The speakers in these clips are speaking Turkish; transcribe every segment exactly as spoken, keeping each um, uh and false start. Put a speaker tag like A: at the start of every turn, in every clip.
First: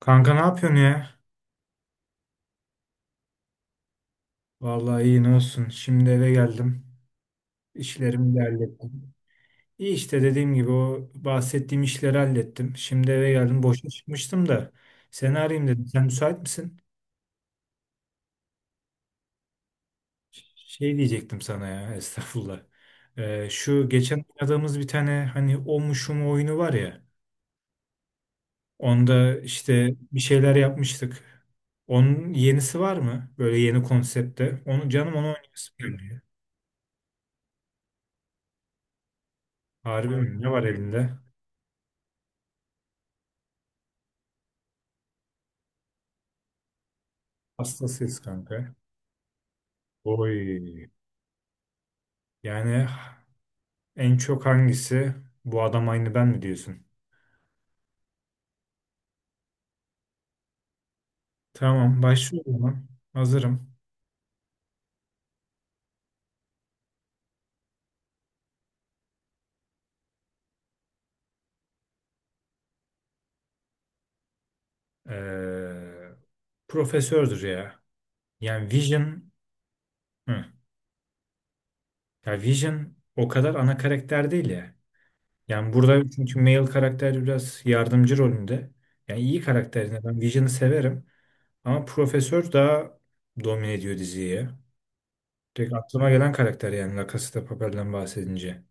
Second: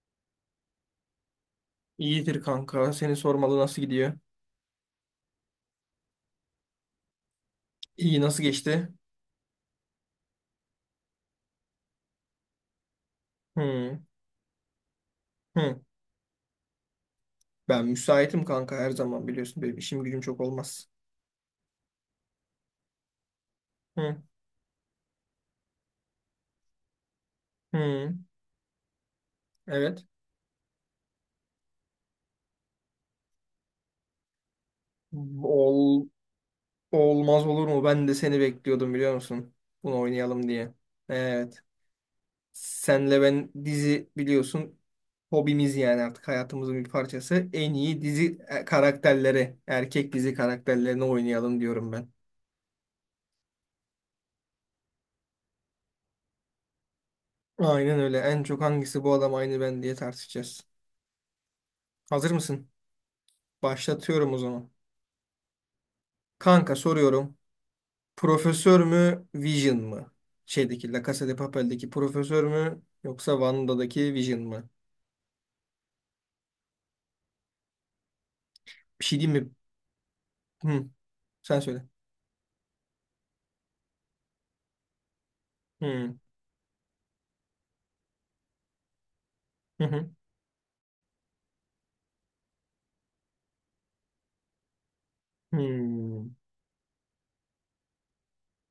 A: Kanka ne yapıyorsun ya?
B: İyidir kanka. Seni sormalı, nasıl gidiyor?
A: Vallahi iyi ne olsun. Şimdi eve geldim.
B: İyi,
A: İşlerimi de
B: nasıl geçti?
A: hallettim. İyi işte dediğim gibi o bahsettiğim işleri hallettim. Şimdi eve geldim. Boşa
B: Hı,
A: çıkmıştım da seni arayayım
B: hı.
A: dedim. Sen müsait misin?
B: Ben müsaitim kanka, her zaman biliyorsun. Benim işim gücüm çok olmaz.
A: Şey diyecektim sana ya estağfurullah. Ee, şu
B: Hı,
A: geçen oynadığımız bir tane hani o mu şu mu oyunu var ya.
B: hı.
A: Onda işte
B: Evet.
A: bir şeyler yapmıştık. Onun yenisi var mı? Böyle yeni konsepte. Onu canım onu oynayasım
B: Ol,
A: gelmiyor.
B: olmaz olur mu? Ben de seni bekliyordum, biliyor musun? Bunu
A: Harbi mi?
B: oynayalım
A: Ne var
B: diye.
A: elinde?
B: Evet. Senle ben dizi biliyorsun. Hobimiz, yani artık hayatımızın bir parçası. En iyi
A: Hastasıyız
B: dizi e,
A: kanka.
B: karakterleri, erkek dizi
A: Oy.
B: karakterlerini oynayalım diyorum ben.
A: Yani en çok hangisi? Bu adam aynı ben mi diyorsun?
B: Aynen öyle. En çok hangisi bu adam aynı ben diye tartışacağız.
A: Tamam
B: Hazır
A: başlıyorum
B: mısın?
A: lan. Hazırım.
B: Başlatıyorum o zaman. Kanka soruyorum. Profesör mü, Vision mı? Şeydeki La Casa de Papel'deki profesör mü, yoksa Wanda'daki Vision mı?
A: Ee, Profesördür ya. Yani
B: Bir şey
A: Vision
B: diyeyim mi?
A: hı.
B: Hı, sen söyle.
A: Ya Vision o kadar ana karakter değil ya. Yani burada
B: Hı,
A: çünkü male karakter biraz yardımcı rolünde. Yani iyi
B: hı,
A: karakterine
B: hı,
A: ben Vision'ı severim. Ama Profesör daha domine ediyor diziyi ya. Tek aklıma
B: hı.
A: gelen karakter yani La Casa de Papel'den bahsedince.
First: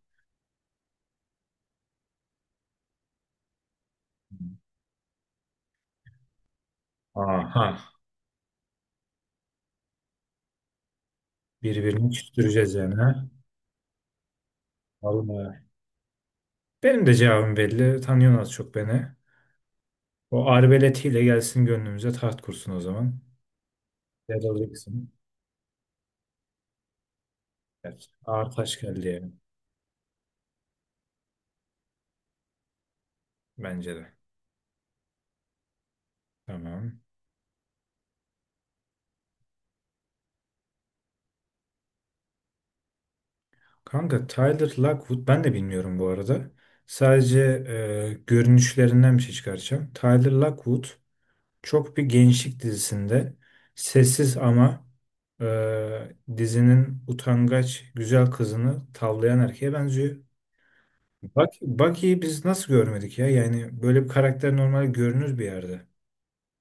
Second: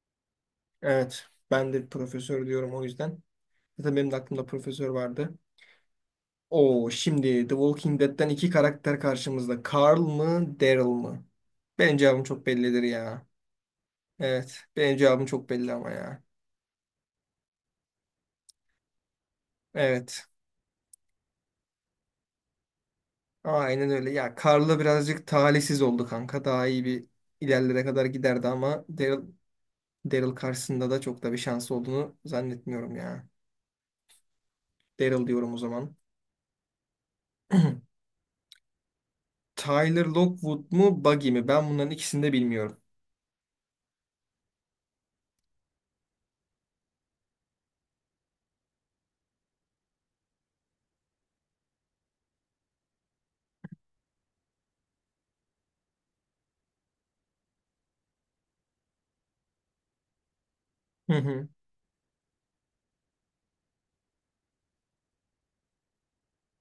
B: Evet, ben de profesör diyorum o yüzden. Zaten benim de aklımda profesör vardı. Oo, şimdi The
A: Aha.
B: Walking Dead'ten iki karakter karşımızda. Carl mı, Daryl mı? Benim
A: Birbirini
B: cevabım çok
A: küstüreceğiz
B: bellidir
A: yani,
B: ya.
A: ha?
B: Evet, benim cevabım çok
A: Vallahi.
B: belli ama ya.
A: Benim de cevabım belli. Tanıyorsun az çok beni.
B: Evet.
A: O arbeletiyle gelsin gönlümüze taht kursun o zaman.
B: Aynen öyle. Ya
A: Ya da
B: Karla
A: Jackson.
B: birazcık talihsiz oldu kanka. Daha iyi bir ilerlere kadar
A: Evet.
B: giderdi
A: Ağır taş
B: ama
A: geldi
B: Daryl,
A: yani.
B: Daryl karşısında da çok da bir şansı olduğunu zannetmiyorum ya.
A: Bence de.
B: Daryl diyorum o zaman.
A: Tamam.
B: Tyler Lockwood mu, Buggy mi? Ben bunların ikisini de bilmiyorum.
A: Kanka Tyler Lockwood ben de bilmiyorum bu arada. Sadece e, görünüşlerinden bir şey çıkaracağım. Tyler Lockwood çok bir gençlik dizisinde sessiz ama e, dizinin utangaç güzel kızını tavlayan erkeğe benziyor.
B: Hı hı.
A: Bak, Bucky'yi biz nasıl görmedik ya? Yani böyle bir karakter normal görünür bir yerde.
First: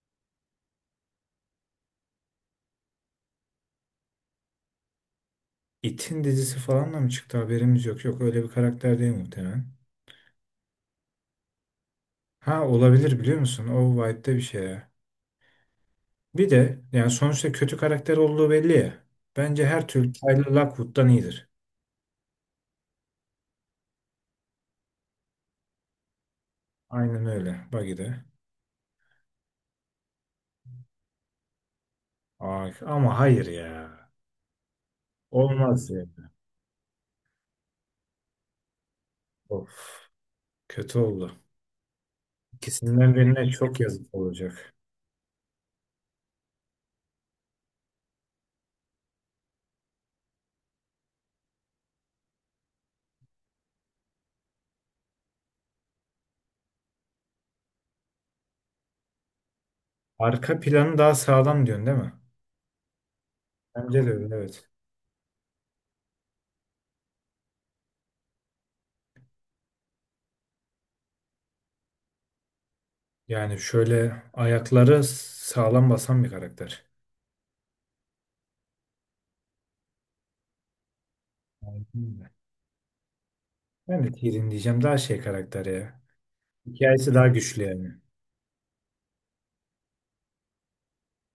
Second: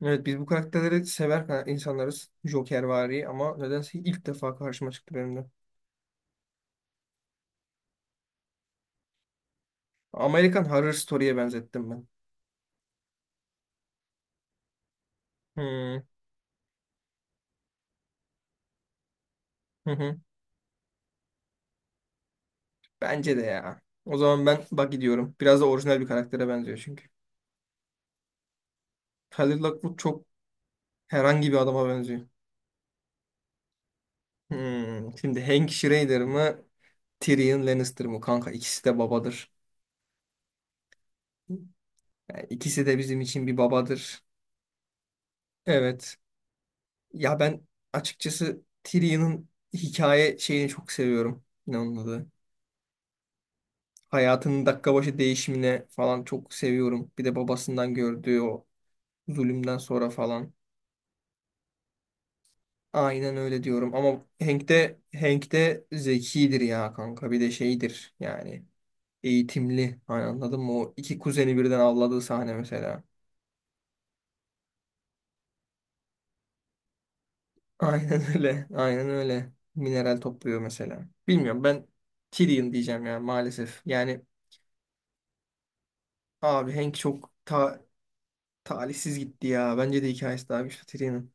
B: Evet, biz bu karakterleri sever ka- insanlarız. Jokervari ama nedense ilk defa karşıma çıktı benim de.
A: It'in dizisi falan da mı çıktı haberimiz yok. Yok öyle bir karakter değil muhtemelen.
B: American Horror Story'ye benzettim ben.
A: Ha olabilir biliyor musun? O vibe'de bir şey ya.
B: Hı
A: Bir de yani sonuçta kötü karakter olduğu belli ya. Bence her
B: hı,
A: türlü
B: hı.
A: Tyler Lockwood'dan iyidir.
B: Bence de ya. O zaman ben Buggy diyorum. Biraz da orijinal bir karaktere benziyor çünkü.
A: Aynen öyle Bucky'de.
B: Tyler Lockwood çok herhangi bir adama benziyor.
A: Ay, ama hayır ya.
B: Hmm, Şimdi Hank
A: Olmaz ya.
B: Schrader mı? Tyrion Lannister mı? Kanka ikisi de babadır.
A: Of, kötü oldu.
B: Yani ikisi de
A: İkisinden
B: bizim için
A: birine
B: bir
A: çok yazık
B: babadır.
A: olacak.
B: Evet. Ya ben açıkçası Tyrion'un hikaye şeyini çok seviyorum. Ne onun adı? Hayatının dakika başı değişimine falan çok seviyorum. Bir de babasından gördüğü o zulümden sonra falan.
A: Arka planı daha sağlam diyorsun değil mi?
B: Aynen öyle diyorum
A: Bence de
B: ama
A: öyle
B: Hank
A: evet.
B: de Hank de zekidir ya kanka, bir de şeydir yani eğitimli. Hani anladın mı? O iki kuzeni birden avladığı sahne mesela.
A: Yani şöyle ayakları sağlam basan bir karakter.
B: Aynen öyle. Aynen öyle. Mineral topluyor mesela. Bilmiyorum,
A: Aynen
B: ben
A: öyle.
B: Tyrion diyeceğim ya maalesef.
A: Ben de
B: Yani
A: Tyrion diyeceğim daha şey karakter ya.
B: abi Hank
A: Hikayesi daha
B: çok
A: güçlü
B: ta
A: yani.
B: talihsiz gitti ya. Bence de hikayesi daha güçlü Tyrion'un.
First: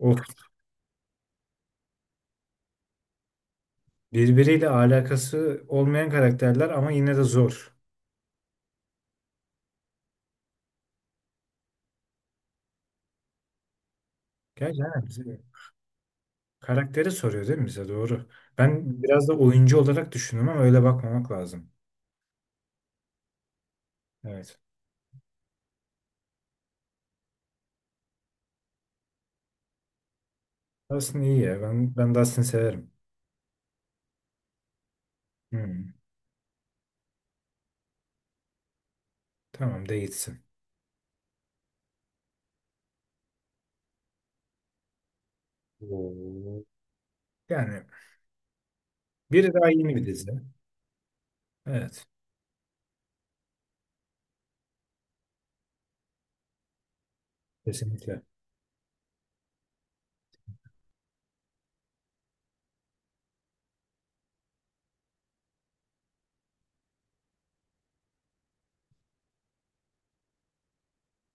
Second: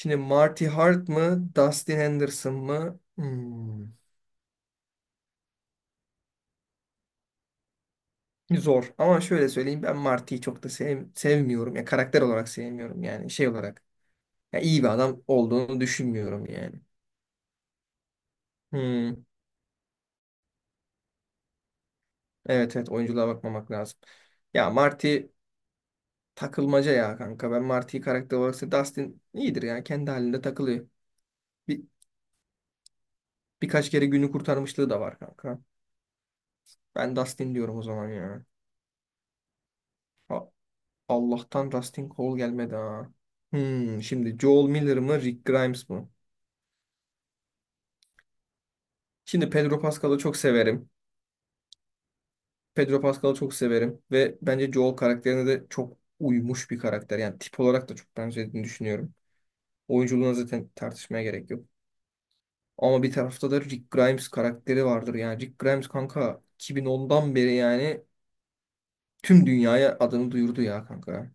A: O
B: Marty Hart mı? Dustin Henderson mı? Hmm,
A: birbiriyle alakası olmayan karakterler ama yine de zor.
B: zor. Ama şöyle söyleyeyim, ben Marty'yi çok da sev sevmiyorum. Ya karakter olarak sevmiyorum yani, şey olarak. Ya iyi
A: Gerçi
B: bir
A: aynen
B: adam
A: bize-
B: olduğunu düşünmüyorum yani.
A: karakteri soruyor değil mi bize doğru. Ben
B: Hmm.
A: biraz da oyuncu olarak düşündüm ama öyle bakmamak lazım.
B: Evet evet, oyunculuğa bakmamak lazım.
A: Evet.
B: Ya Marty takılmaca ya kanka. Ben Marty'yi karakter olarak sev- Dustin iyidir ya. Kendi halinde takılıyor.
A: Dustin iyi ya.
B: Bir,
A: Ben, ben Dustin'i severim.
B: birkaç kere günü kurtarmışlığı da var kanka.
A: Hmm.
B: Ben Dustin diyorum o zaman ya.
A: Tamam de gitsin.
B: A- Allah'tan Dustin Cole gelmedi ha. Hmm, şimdi Joel Miller mı, Rick Grimes mı?
A: Oo. Yani
B: Şimdi
A: biri daha
B: Pedro
A: yeni bir
B: Pascal'ı
A: dizi.
B: çok severim.
A: Evet.
B: Pedro Pascal'ı çok severim. Ve bence Joel karakterine de çok uymuş bir karakter. Yani tip olarak da çok
A: Kesinlikle.
B: benzediğini düşünüyorum. Oyunculuğuna zaten tartışmaya gerek yok. Ama bir tarafta da Rick Grimes karakteri vardır. Yani Rick Grimes kanka iki bin ondan beri yani tüm dünyaya adını duyurdu ya kanka.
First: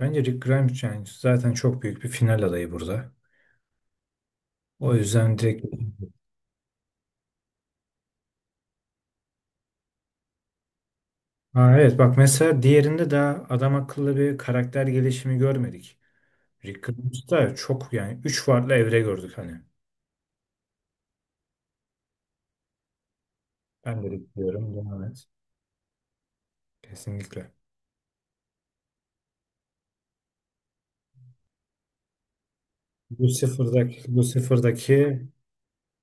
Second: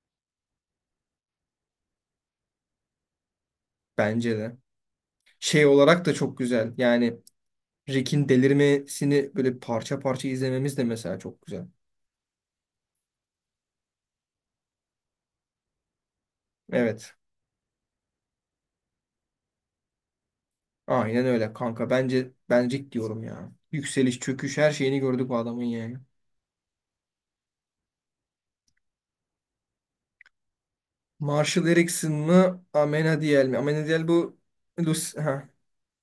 A: Bence Rick Grimes yani zaten çok büyük bir final adayı burada.
B: Bence de.
A: O yüzden direkt...
B: Şey olarak da çok güzel. Yani Rick'in delirmesini böyle parça parça izlememiz de mesela çok güzel.
A: Ha, evet bak mesela diğerinde daha adam akıllı bir karakter gelişimi görmedik. Rick
B: Evet.
A: Grimes'ta çok yani üç farklı evre gördük hani.
B: Aynen öyle kanka. Bence ben Rick diyorum ya.
A: Ben de
B: Yükseliş,
A: Rick
B: çöküş, her
A: diyorum.
B: şeyini
A: Devam et.
B: gördük bu adamın yani.
A: Kesinlikle.
B: Marshall Erickson mı? Amenadiel mi? Amenadiel
A: Lucifer'daki,
B: bu Lucy,
A: Lucifer'daki,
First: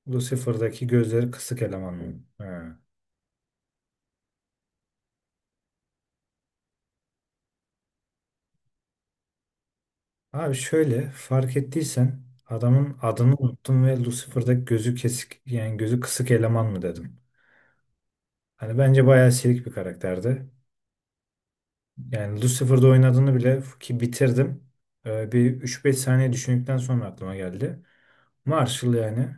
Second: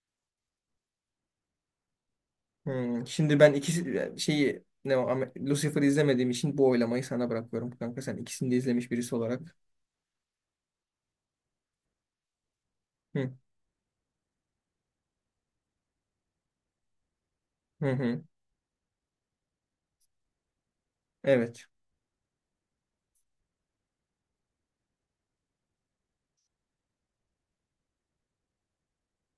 A: Lucifer'daki gözleri kısık eleman mı? Ha.
B: Hmm, şimdi ben ikisi şeyi ne o Ame- Lucifer'ı izlemediğim için bu oylamayı sana bırakıyorum kanka. Sen ikisini de izlemiş birisi olarak.
A: Abi şöyle fark ettiysen adamın
B: Hı
A: adını unuttum ve Lucifer'daki gözü kesik yani gözü kısık eleman mı dedim.
B: hı, hı.
A: Hani bence bayağı silik bir karakterdi.
B: Evet.
A: Yani Lucifer'da oynadığını bile ki bitirdim. Ee, bir üç beş saniye düşündükten sonra aklıma geldi. Marshall yani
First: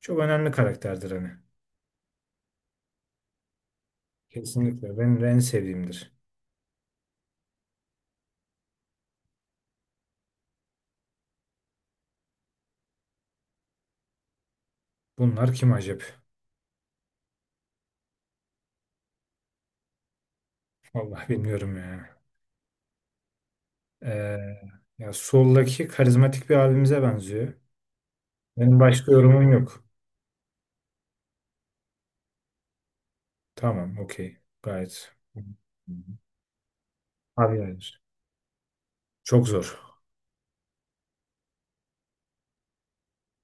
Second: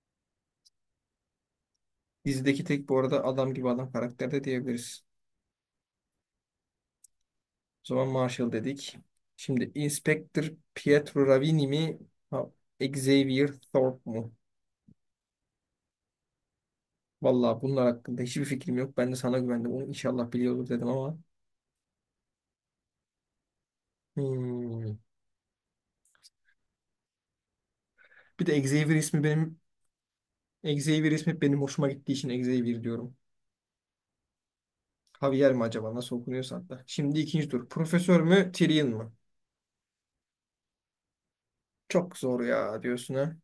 A: çok önemli karakterdir hani.
B: Dizideki tek bu arada adam gibi adam karakter de
A: Kesinlikle
B: diyebiliriz.
A: benim de en sevdiğimdir.
B: O zaman Marshall dedik. Şimdi Inspector Pietro Ravini mi? Ha, Xavier Thorpe mu?
A: Bunlar kim acaba?
B: Vallahi bunlar hakkında hiçbir fikrim yok. Ben de sana güvendim. Onu inşallah biliyordur dedim ama.
A: Vallahi bilmiyorum ya. Ee,
B: Hmm.
A: Ya soldaki karizmatik bir abimize benziyor.
B: Bir de
A: Benim
B: Xavier
A: başka
B: ismi
A: yorumum
B: benim
A: yok.
B: Xavier ismi benim hoşuma gittiği için Xavier diyorum.
A: Tamam, okey. Gayet.
B: Javier mi acaba, nasıl okunuyorsa hatta. Şimdi ikinci
A: Abi
B: tur.
A: yani
B: Profesör mü, Tyrion mu?
A: çok zor.
B: Çok zor ya diyorsun ha.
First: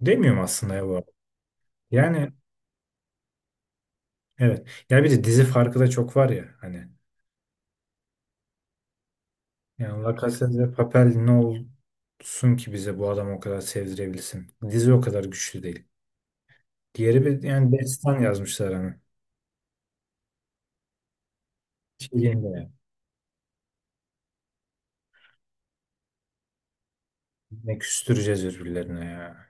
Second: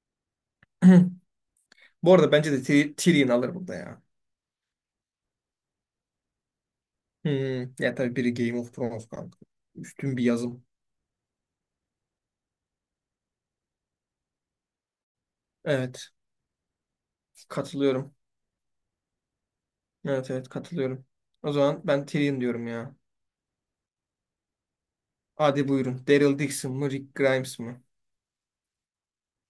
A: Demiyorum aslında ya bu arada.
B: Bu arada
A: Yani
B: bence de Tyr- Tyrion alır burada ya.
A: evet. Ya bir de dizi farkı da çok var ya hani.
B: Hmm, ya tabii biri Game of Thrones kanka.
A: Yani
B: Üstün bir
A: Lacazette
B: yazım.
A: ve Papel ne olsun ki bize bu adam o kadar sevdirebilsin. Dizi o kadar güçlü değil.
B: Evet.
A: Diğeri bir yani
B: Katılıyorum.
A: destan yazmışlar hani.
B: Evet evet, katılıyorum. O zaman ben Tyrion
A: Şeyinde
B: diyorum
A: ya.
B: ya. Hadi buyurun. Daryl Dixon mı, Rick Grimes
A: Ne
B: mı?
A: küstüreceğiz birbirlerine ya.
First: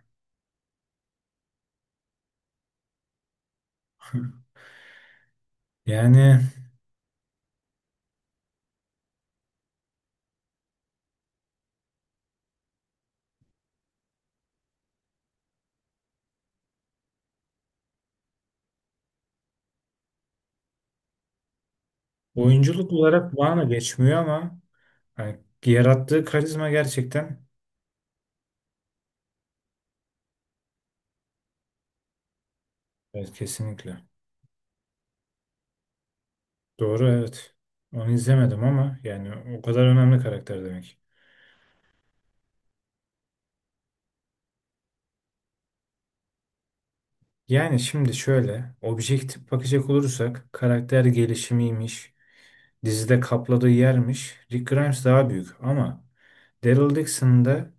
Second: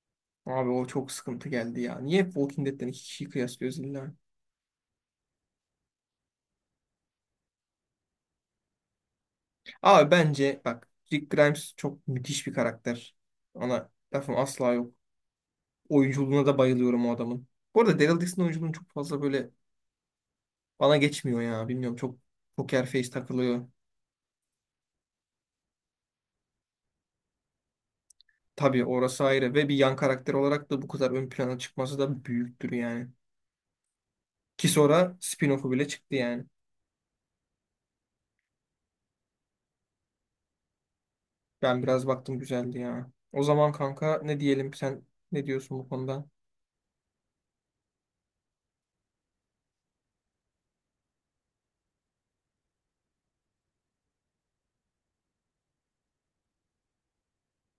B: Abi o çok sıkıntı geldi ya. Niye hep Walking Dead'den iki kişiyi kıyaslıyoruz illa?
A: Yani
B: Abi bence bak, Rick Grimes çok müthiş bir karakter. Ona lafım asla yok. Oyunculuğuna da bayılıyorum o adamın. Bu arada Daryl Dixon oyunculuğunu çok fazla böyle bana geçmiyor ya. Bilmiyorum, çok poker
A: oyunculuk
B: face
A: olarak bana
B: takılıyor.
A: geçmiyor ama hani yarattığı karizma gerçekten
B: Tabii orası ayrı, ve bir yan karakter olarak da bu kadar ön plana çıkması da büyüktür yani.
A: evet kesinlikle.
B: Ki sonra spin-off'u bile çıktı yani.
A: Doğru evet. Onu izlemedim ama yani o kadar önemli karakter demek.
B: Ben biraz baktım, güzeldi ya. O zaman kanka ne diyelim, sen ne diyorsun bu konuda?
A: Yani şimdi şöyle objektif bakacak olursak karakter gelişimiymiş. Dizide kapladığı yermiş. Rick Grimes daha büyük ama Daryl Dixon da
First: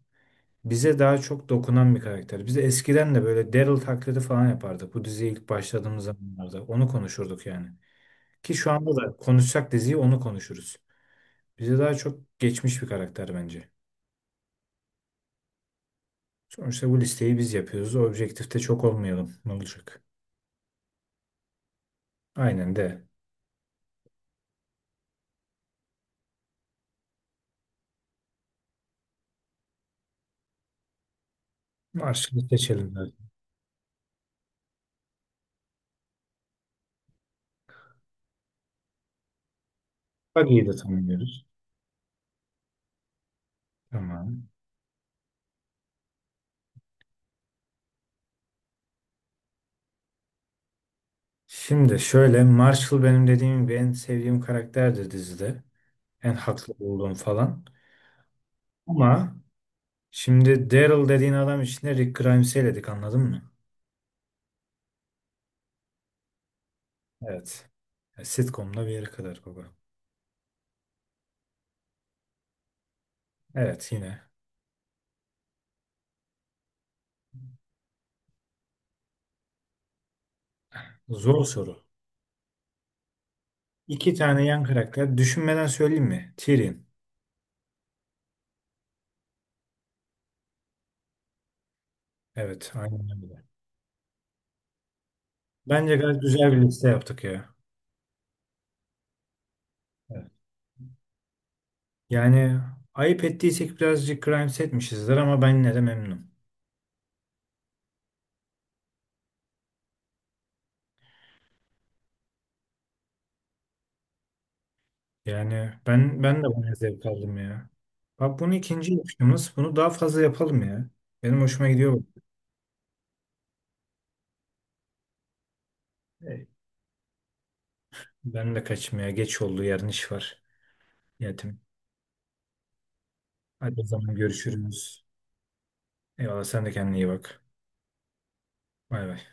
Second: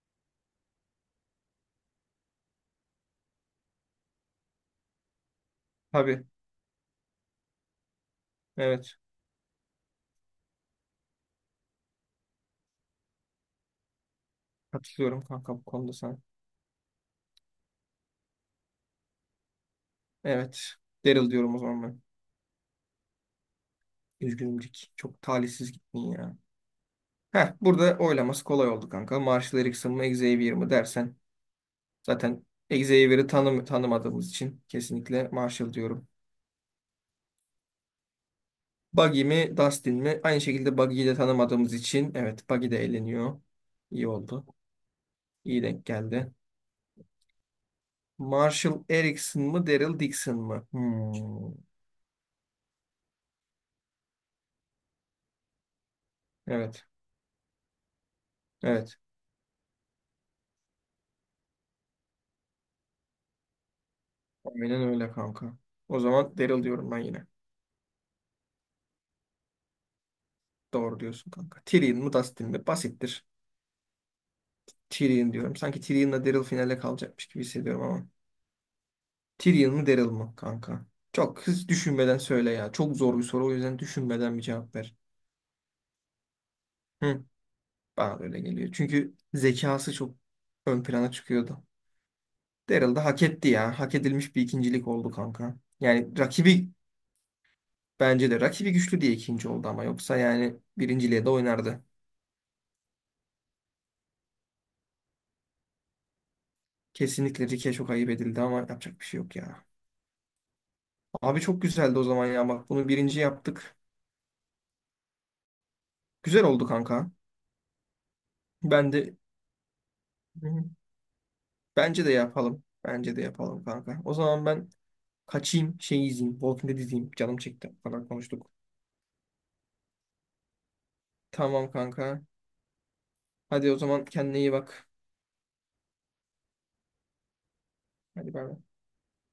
A: bize daha çok dokunan bir karakter. Biz de eskiden de böyle Daryl taklidi falan yapardık. Bu diziye ilk başladığımız
B: Tabii,
A: zamanlarda onu konuşurduk yani. Ki şu
B: evet,
A: anda da konuşsak diziyi onu konuşuruz. Bize daha çok geçmiş bir karakter bence.
B: katılıyorum kanka bu konuda sana.
A: Sonuçta bu listeyi biz yapıyoruz. Objektifte çok olmayalım. Ne olacak?
B: Evet, Daryl diyorum o zaman ben.
A: Aynen de.
B: Üzgünümcük. Çok talihsiz gittin ya. Heh, burada oylaması kolay oldu kanka. Marshall Erickson mı, Xavier mi dersen,
A: Marshall'ı
B: zaten
A: seçelim zaten.
B: Xavier'i tanım tanımadığımız için kesinlikle Marshall diyorum. Buggy mi, Dustin mi? Aynı
A: Buggy'yi de
B: şekilde Buggy'yi de
A: tanımlıyoruz.
B: tanımadığımız için, evet, Buggy de eğleniyor. İyi oldu.
A: Tamam.
B: İyi denk geldi. Marshall Erickson mı, Daryl Dixon mı? Hmm.
A: Şimdi şöyle Marshall benim dediğim gibi en sevdiğim karakterdir dizide. En haklı
B: Evet.
A: olduğum falan.
B: Evet.
A: Ama şimdi Daryl dediğin adam içinde Rick Grimes'i eledik anladın mı?
B: Aynen öyle kanka. O zaman Daryl diyorum ben yine.
A: Evet. Ya, Sitcom'da bir yere kadar baba.
B: Doğru diyorsun kanka. Tyrion mu, Dustin mi? Basittir.
A: Evet yine.
B: Tyrion diyorum. Sanki Tyrion'la Daryl finale kalacakmış gibi hissediyorum ama. Tyrion mu, Daryl mı kanka?
A: Zor
B: Çok hız
A: soru.
B: düşünmeden söyle ya. Çok zor bir soru, o yüzden
A: İki
B: düşünmeden bir
A: tane yan
B: cevap ver.
A: karakter. Düşünmeden söyleyeyim mi? Tyrion.
B: Hı, bana da öyle geliyor. Çünkü zekası çok ön plana çıkıyordu.
A: Evet
B: Daryl da
A: aynen
B: hak
A: öyle.
B: etti ya. Hak edilmiş bir ikincilik oldu kanka.
A: Bence
B: Yani
A: gayet güzel bir
B: rakibi
A: liste yaptık ya.
B: bence de rakibi güçlü diye ikinci oldu ama yoksa
A: Evet.
B: yani birinciliğe de oynardı.
A: Yani ayıp ettiysek birazcık Grimes etmişizdir ama ben yine de memnunum.
B: Kesinlikle Rick'e çok ayıp edildi ama yapacak bir şey yok ya. Abi çok güzeldi o zaman ya. Bak bunu birinci yaptık.
A: Yani ben ben
B: Güzel
A: de
B: oldu
A: buna zevk
B: kanka.
A: aldım ya. Bak bunu
B: Ben
A: ikinci
B: de.
A: yapışımız. Bunu daha fazla
B: Hı
A: yapalım
B: hı.
A: ya. Benim hoşuma gidiyor
B: Bence de yapalım. Bence de yapalım kanka. O zaman ben kaçayım, şey izleyeyim.
A: bu.
B: Walking Dead izleyeyim. Canım çekti falan kadar konuştuk.
A: Ben de kaçmaya geç oldu yarın iş var. Yetim.
B: Tamam kanka. Hadi o
A: Hadi o
B: zaman
A: zaman
B: kendine iyi bak.
A: görüşürüz. Eyvallah sen de kendine iyi bak.
B: Hadi bay bay.
A: Bay bay.